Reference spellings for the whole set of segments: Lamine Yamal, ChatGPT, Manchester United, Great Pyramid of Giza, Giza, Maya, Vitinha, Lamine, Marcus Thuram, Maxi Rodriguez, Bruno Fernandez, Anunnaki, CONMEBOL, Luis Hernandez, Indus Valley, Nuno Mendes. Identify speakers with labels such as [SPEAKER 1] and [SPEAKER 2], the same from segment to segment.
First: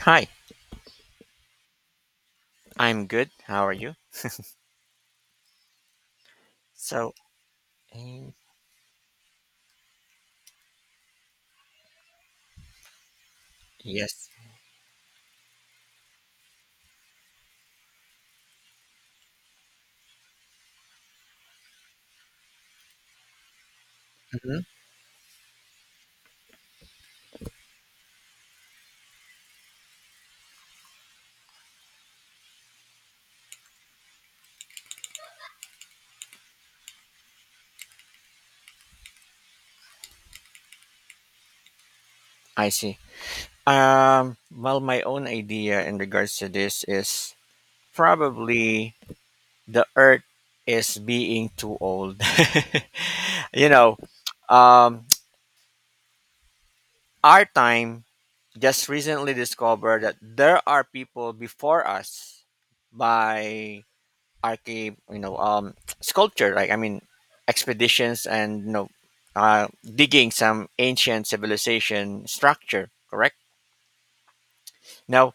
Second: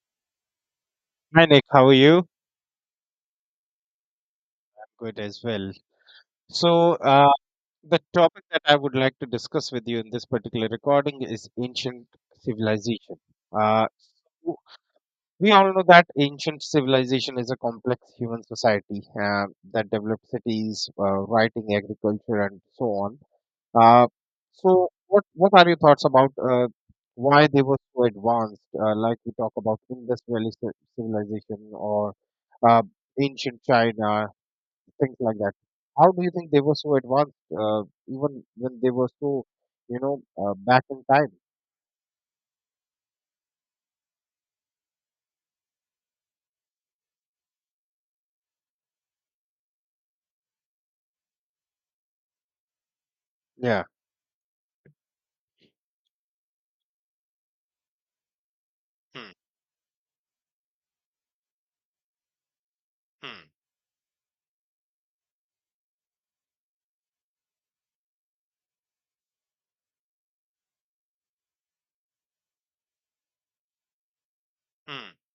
[SPEAKER 1] Hi,
[SPEAKER 2] Hi Nick, how are you?
[SPEAKER 1] I'm good. How are you?
[SPEAKER 2] Good as well. So,
[SPEAKER 1] So,
[SPEAKER 2] uh, the
[SPEAKER 1] um,
[SPEAKER 2] topic that I would like to discuss with you in this particular recording is ancient civilization. Uh,
[SPEAKER 1] yes.
[SPEAKER 2] w- we all know that ancient civilization is a complex human society that developed cities, writing, agriculture, and so on. Uh,
[SPEAKER 1] Hmm,
[SPEAKER 2] what are your thoughts about why they were so advanced? Like we talk about Indus Valley civilization or uh, ancient China, things like that. How do you think they were so advanced, even when they were so, back in time?
[SPEAKER 1] I see. Well, my own idea in regards to this is probably the Earth is being too old. you
[SPEAKER 2] Yeah.
[SPEAKER 1] know, um, our time just
[SPEAKER 2] Hmm,
[SPEAKER 1] recently discovered that there are people before us
[SPEAKER 2] hmm,
[SPEAKER 1] by archive, sculpture. I mean, expeditions and digging some ancient civilization structure. Correct.
[SPEAKER 2] hmm,
[SPEAKER 1] Now,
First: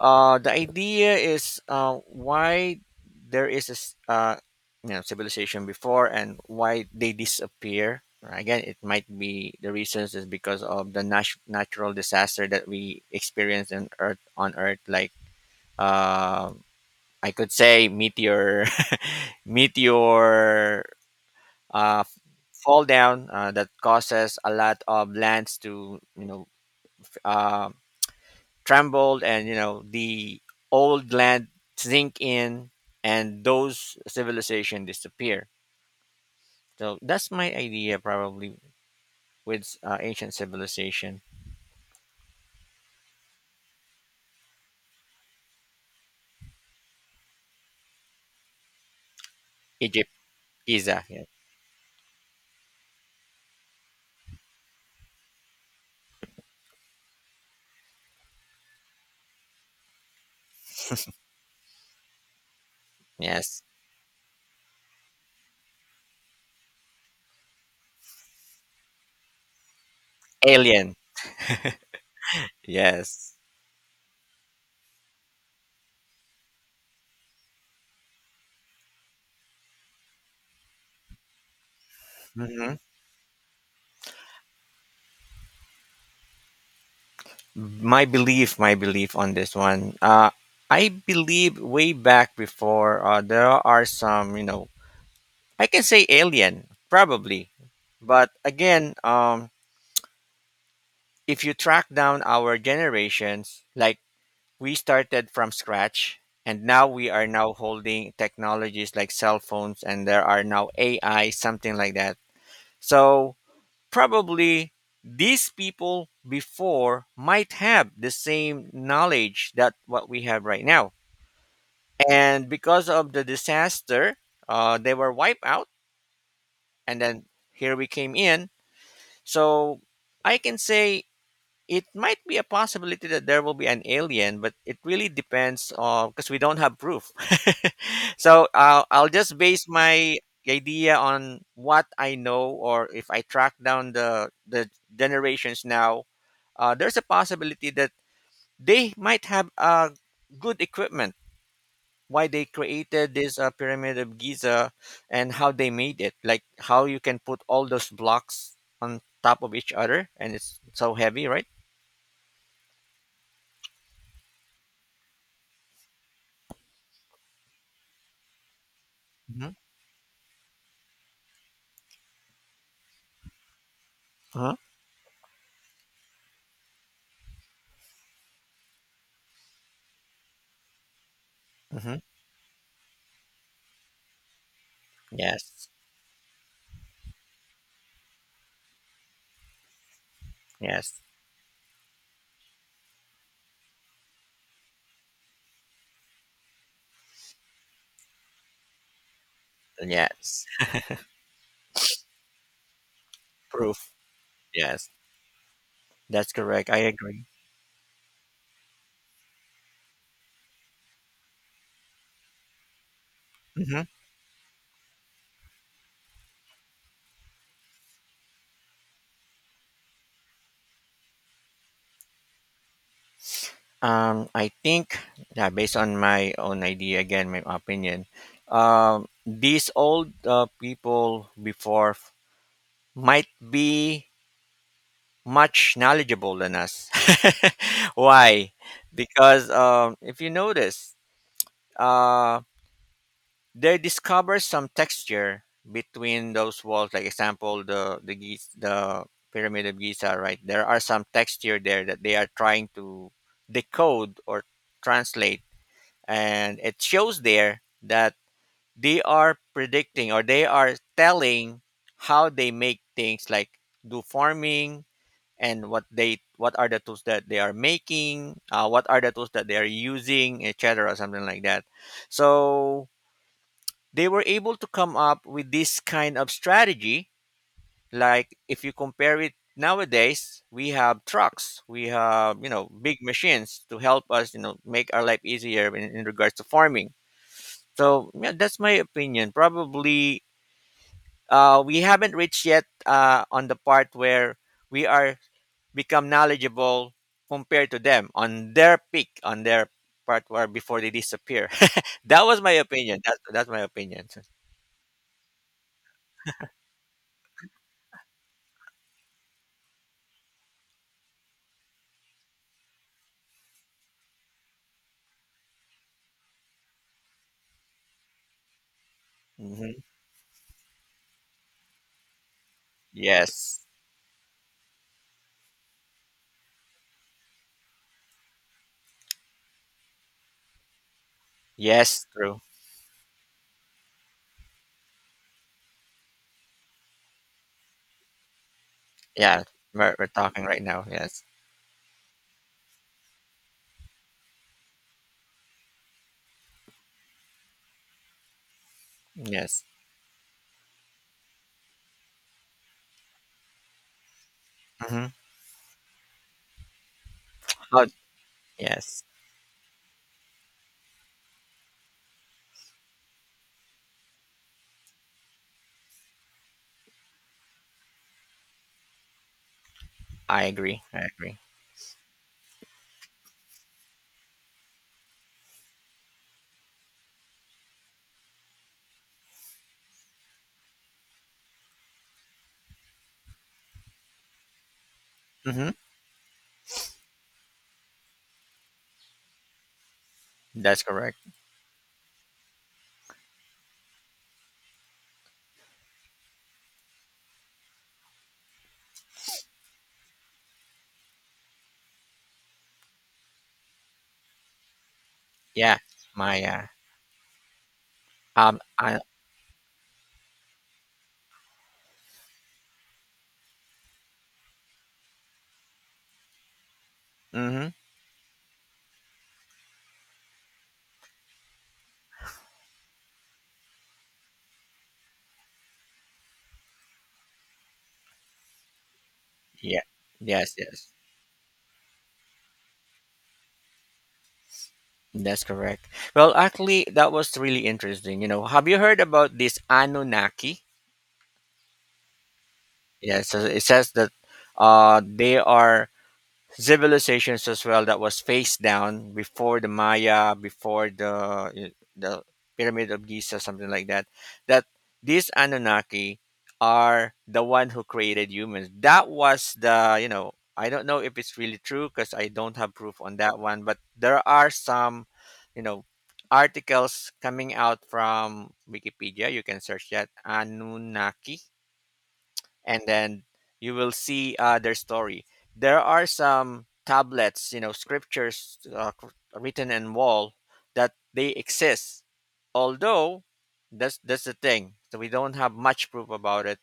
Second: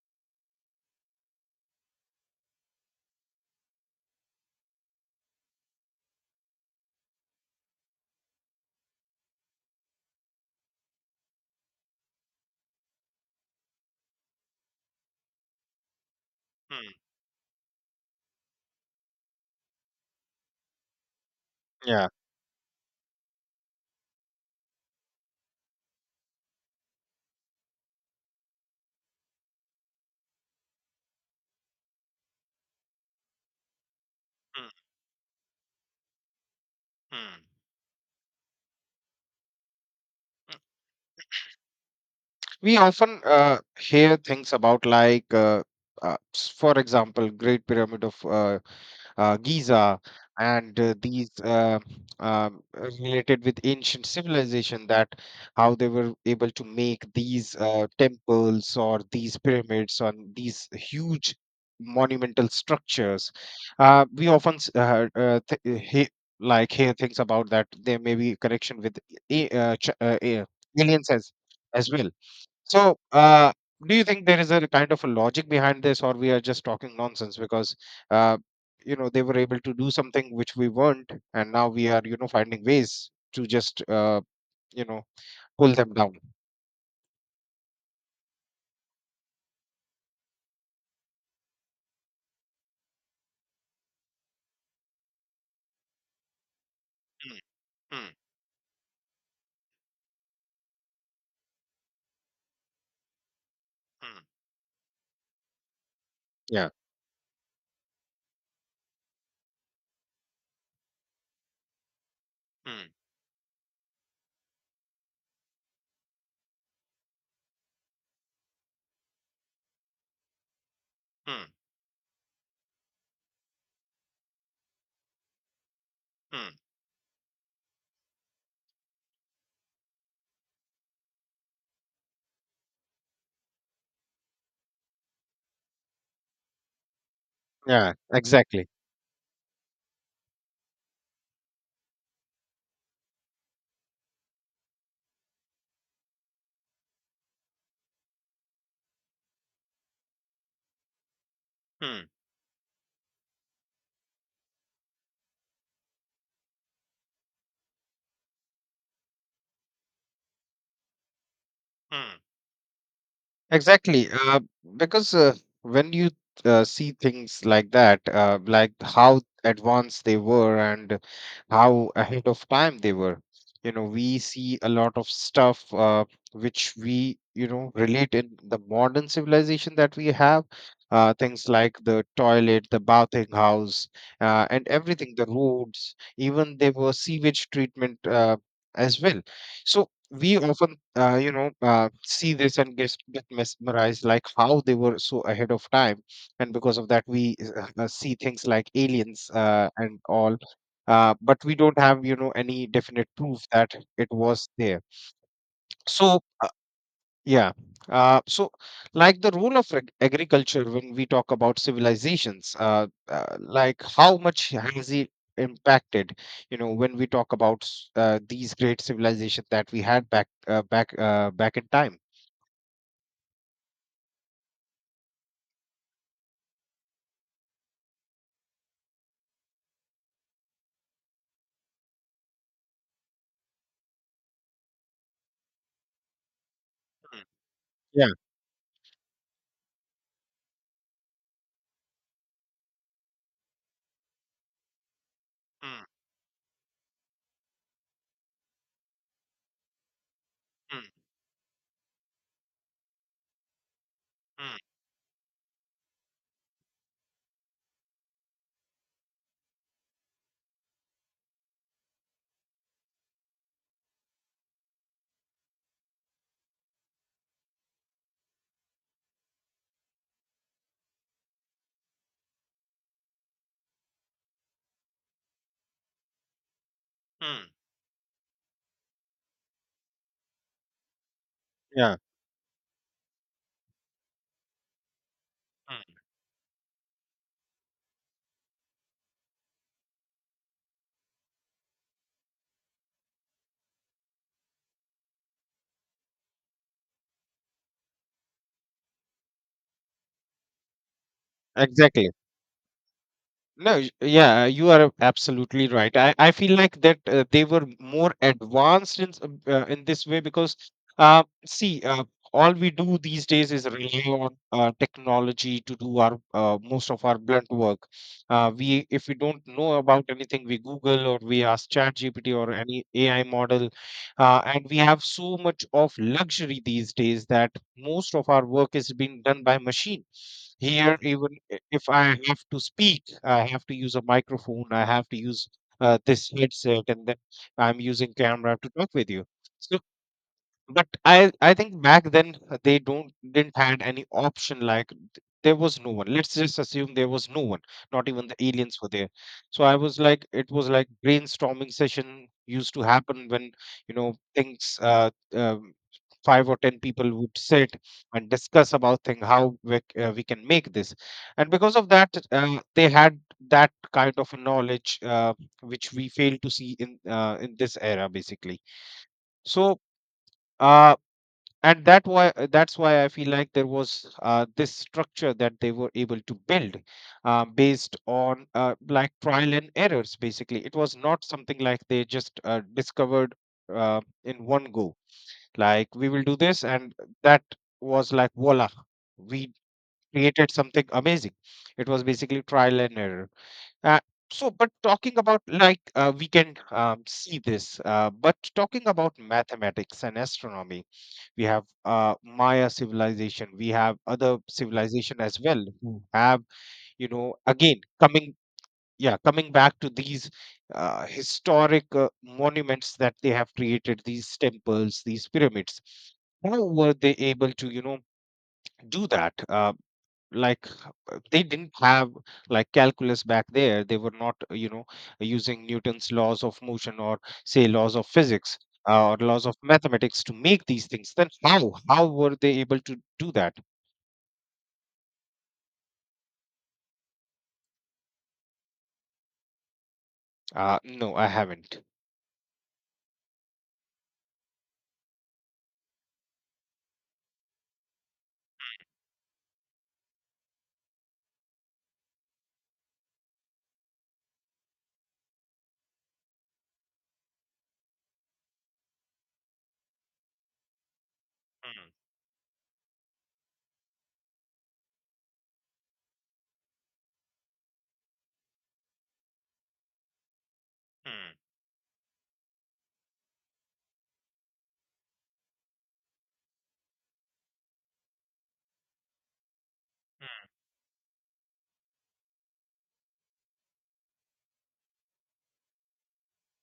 [SPEAKER 1] the idea is, why there is you know, civilization before and why they disappear. Again, it might be, the reasons is because of the natural disaster that we experience in Earth, on Earth. Like, uh,
[SPEAKER 2] hmm,
[SPEAKER 1] I could say meteor, meteor, uh,
[SPEAKER 2] yeah,
[SPEAKER 1] fall down, that causes a lot of lands to, you know, f- uh, tremble, and you know, the old land sink in and those
[SPEAKER 2] hmm,
[SPEAKER 1] civilization disappear. So that's my
[SPEAKER 2] hmm.
[SPEAKER 1] idea, probably, with ancient civilization.
[SPEAKER 2] We often hear things about for example, Great Pyramid of Giza,
[SPEAKER 1] Egypt.
[SPEAKER 2] and
[SPEAKER 1] Giza, yeah.
[SPEAKER 2] these related with ancient civilization, that how they were able to make these temples or these pyramids, on these huge monumental structures.
[SPEAKER 1] Yes.
[SPEAKER 2] We often s- th- he- Like hear things about that there may be connection with a- uh, ch- uh, a-
[SPEAKER 1] Alien.
[SPEAKER 2] aliens as well. so,
[SPEAKER 1] Yes.
[SPEAKER 2] uh, do you think there is a kind of a logic behind this, or we are just talking nonsense? Because, uh, you know, they were able to do something which we weren't, and now we are, you know, finding
[SPEAKER 1] Hmm.
[SPEAKER 2] ways to just, you know, pull them down.
[SPEAKER 1] My belief on this one, I believe way back before, there are some, you know, I can say alien,
[SPEAKER 2] Mm,
[SPEAKER 1] probably.
[SPEAKER 2] mm,
[SPEAKER 1] But again, if you track down our generations, like,
[SPEAKER 2] mm,
[SPEAKER 1] we started from scratch and
[SPEAKER 2] yeah.
[SPEAKER 1] now we are now holding technologies like cell phones, and there are now AI, something like that.
[SPEAKER 2] Mm,
[SPEAKER 1] So probably these people before might have the same knowledge that what we have right now.
[SPEAKER 2] mm,
[SPEAKER 1] And because of the disaster, they were wiped out,
[SPEAKER 2] mm,
[SPEAKER 1] and then here we came in. So I can say it might be a possibility that there will be an alien, but it really depends, on because we don't have proof.
[SPEAKER 2] yeah.
[SPEAKER 1] So
[SPEAKER 2] Exactly.
[SPEAKER 1] I'll just base my idea on what I know, or if I track down the generations now. Uh, there's a possibility that they might have, good equipment,
[SPEAKER 2] Mm,
[SPEAKER 1] why they created this, pyramid of Giza, and how they made it, like how you can put all those blocks on top of each other, and it's so heavy, right?
[SPEAKER 2] mm. Exactly. Because When you see things like that, like how
[SPEAKER 1] Mm-hmm.
[SPEAKER 2] advanced they were and how ahead of time they were, you know, we
[SPEAKER 1] Uh-huh.
[SPEAKER 2] see a lot of stuff which we, you know, relate in the modern civilization that we have. Things like
[SPEAKER 1] Mm-hmm.
[SPEAKER 2] the toilet, the bathing house, and everything, the
[SPEAKER 1] Yes.
[SPEAKER 2] roads, even there were sewage treatment as well. So we often
[SPEAKER 1] Yes.
[SPEAKER 2] see this and get mesmerized, like how they were so ahead of time. And because of that, we see things like aliens and all.
[SPEAKER 1] Yes.
[SPEAKER 2] But we don't have, you know, any definite proof that
[SPEAKER 1] Proof.
[SPEAKER 2] it was there.
[SPEAKER 1] Yes.
[SPEAKER 2] So,
[SPEAKER 1] That's correct. I agree.
[SPEAKER 2] yeah. Uh, so, like the role of agriculture, when we talk about civilizations, like
[SPEAKER 1] Mm-hmm.
[SPEAKER 2] how much has it impacted? You know, when we talk about these great civilizations that we had back back in time.
[SPEAKER 1] I think, yeah, based on my own idea, again, my opinion, these old, people before might be much knowledgeable than us.
[SPEAKER 2] Yeah.
[SPEAKER 1] Why? Because, if you notice, uh, they discover some texture
[SPEAKER 2] Mm,
[SPEAKER 1] between those walls. Like example, the pyramid of Giza, right? There are
[SPEAKER 2] mm,
[SPEAKER 1] some texture there that they are trying to decode or
[SPEAKER 2] mm,
[SPEAKER 1] translate, and it shows there that they are predicting, or they are telling how they make things like do farming, and what are the tools that they are making, what are the tools that they are using, etc, something like that. So they were able to come up with this kind of strategy.
[SPEAKER 2] mm,
[SPEAKER 1] Like if you compare it, nowadays we have trucks, we
[SPEAKER 2] yeah.
[SPEAKER 1] have, you know, big machines to help us, you know, make our life easier
[SPEAKER 2] Mm.
[SPEAKER 1] in regards to farming. So yeah, that's my opinion, probably. Uh, we haven't reached yet, on the part where we are become knowledgeable compared to them on their peak, on their part where before they disappear.
[SPEAKER 2] Exactly.
[SPEAKER 1] That was my opinion. That's my
[SPEAKER 2] No,
[SPEAKER 1] opinion.
[SPEAKER 2] yeah, you are absolutely right. I feel like that they were more advanced in in this way. Because uh, see, uh, all we do these days is rely on technology to do our most of our blunt work. We, if we don't know
[SPEAKER 1] Hmm.
[SPEAKER 2] about anything, we Google or we ask ChatGPT or any AI
[SPEAKER 1] Yes.
[SPEAKER 2] model, and we have so much of luxury these days that most of our work is being done by machine here. Even if I
[SPEAKER 1] Yes. True.
[SPEAKER 2] have to speak, I have to use a microphone, I have to use this headset, and then I'm using camera to talk with you.
[SPEAKER 1] Yeah.
[SPEAKER 2] So,
[SPEAKER 1] We're talking right now.
[SPEAKER 2] but
[SPEAKER 1] Yes.
[SPEAKER 2] I think back then they don't didn't had any option. Like there was no one. Let's just assume there was no one. Not even the aliens were there. So
[SPEAKER 1] Yes.
[SPEAKER 2] I was like, it was like brainstorming session used to happen when you know things.
[SPEAKER 1] Mm-hmm.
[SPEAKER 2] Five or ten people would sit
[SPEAKER 1] Oh,
[SPEAKER 2] and discuss about
[SPEAKER 1] yes.
[SPEAKER 2] thing, how we can make this. And because of that they had that kind of a knowledge which we fail to see in this era basically. So
[SPEAKER 1] I agree.
[SPEAKER 2] uh,
[SPEAKER 1] I agree.
[SPEAKER 2] and that why That's why I feel like there was this structure that they were able to build based on like trial and errors, basically. It was not something like they just discovered in one go,
[SPEAKER 1] Mm-hmm.
[SPEAKER 2] like we will do this, and that was like voila, we created
[SPEAKER 1] That's
[SPEAKER 2] something
[SPEAKER 1] correct.
[SPEAKER 2] amazing. It was basically trial and error. Uh, but talking about we can see this. But talking about mathematics and astronomy, we have Maya civilization, we have other civilization as well,
[SPEAKER 1] Yeah.
[SPEAKER 2] who have,
[SPEAKER 1] Maya.
[SPEAKER 2] you know, again coming,
[SPEAKER 1] I.
[SPEAKER 2] yeah, coming back to these historic monuments that they have created, these temples, these pyramids. How were they able
[SPEAKER 1] Mm-hmm.
[SPEAKER 2] to, you know, do that? Like they didn't have like calculus back there. They were not, using Newton's laws of motion or say laws of physics, or laws of
[SPEAKER 1] Yeah.
[SPEAKER 2] mathematics to
[SPEAKER 1] Yes.
[SPEAKER 2] make these
[SPEAKER 1] Yes.
[SPEAKER 2] things. Then how were they able to do that?
[SPEAKER 1] That's correct. Well, actually, that was really interesting. You know, have you heard about this Anunnaki?
[SPEAKER 2] No, I haven't.
[SPEAKER 1] Yeah, it says that, they are civilizations as well that was face down before the Maya, before the Pyramid of Giza, something like that. That these Anunnaki are the one who created humans. That was the, you know, I don't know if it's really true
[SPEAKER 2] Mm,
[SPEAKER 1] because I don't have proof on that one, but there are some, you know, articles coming out from Wikipedia. You can search that Anunnaki, and then you will see, their story. There are some tablets, you know, scriptures, written in wall, that they exist. Although, that's the thing, so we don't have much proof about it.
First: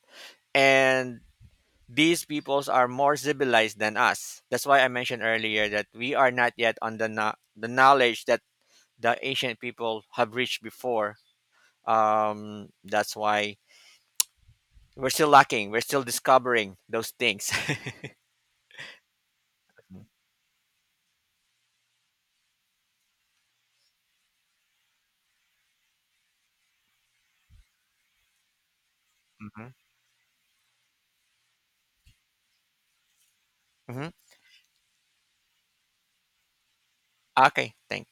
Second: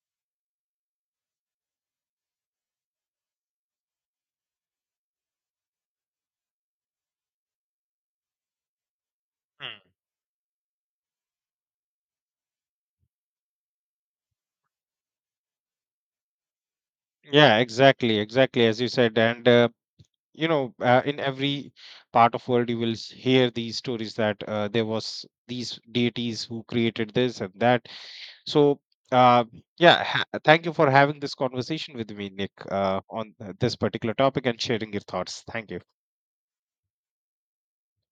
[SPEAKER 1] And these peoples are more civilized than us. That's why I mentioned earlier that we are not yet on the no- the knowledge that the ancient
[SPEAKER 2] mm.
[SPEAKER 1] people have reached before. That's why we're still lacking. We're still discovering those things.
[SPEAKER 2] Yeah, exactly, exactly, as you said. And in every part of world you will hear these stories that there was these deities who created this and that. so uh, yeah. Thank you for having this conversation with me, Nick, on this
[SPEAKER 1] Mhm.
[SPEAKER 2] particular topic and sharing your thoughts. Thank you.
[SPEAKER 1] Okay, thank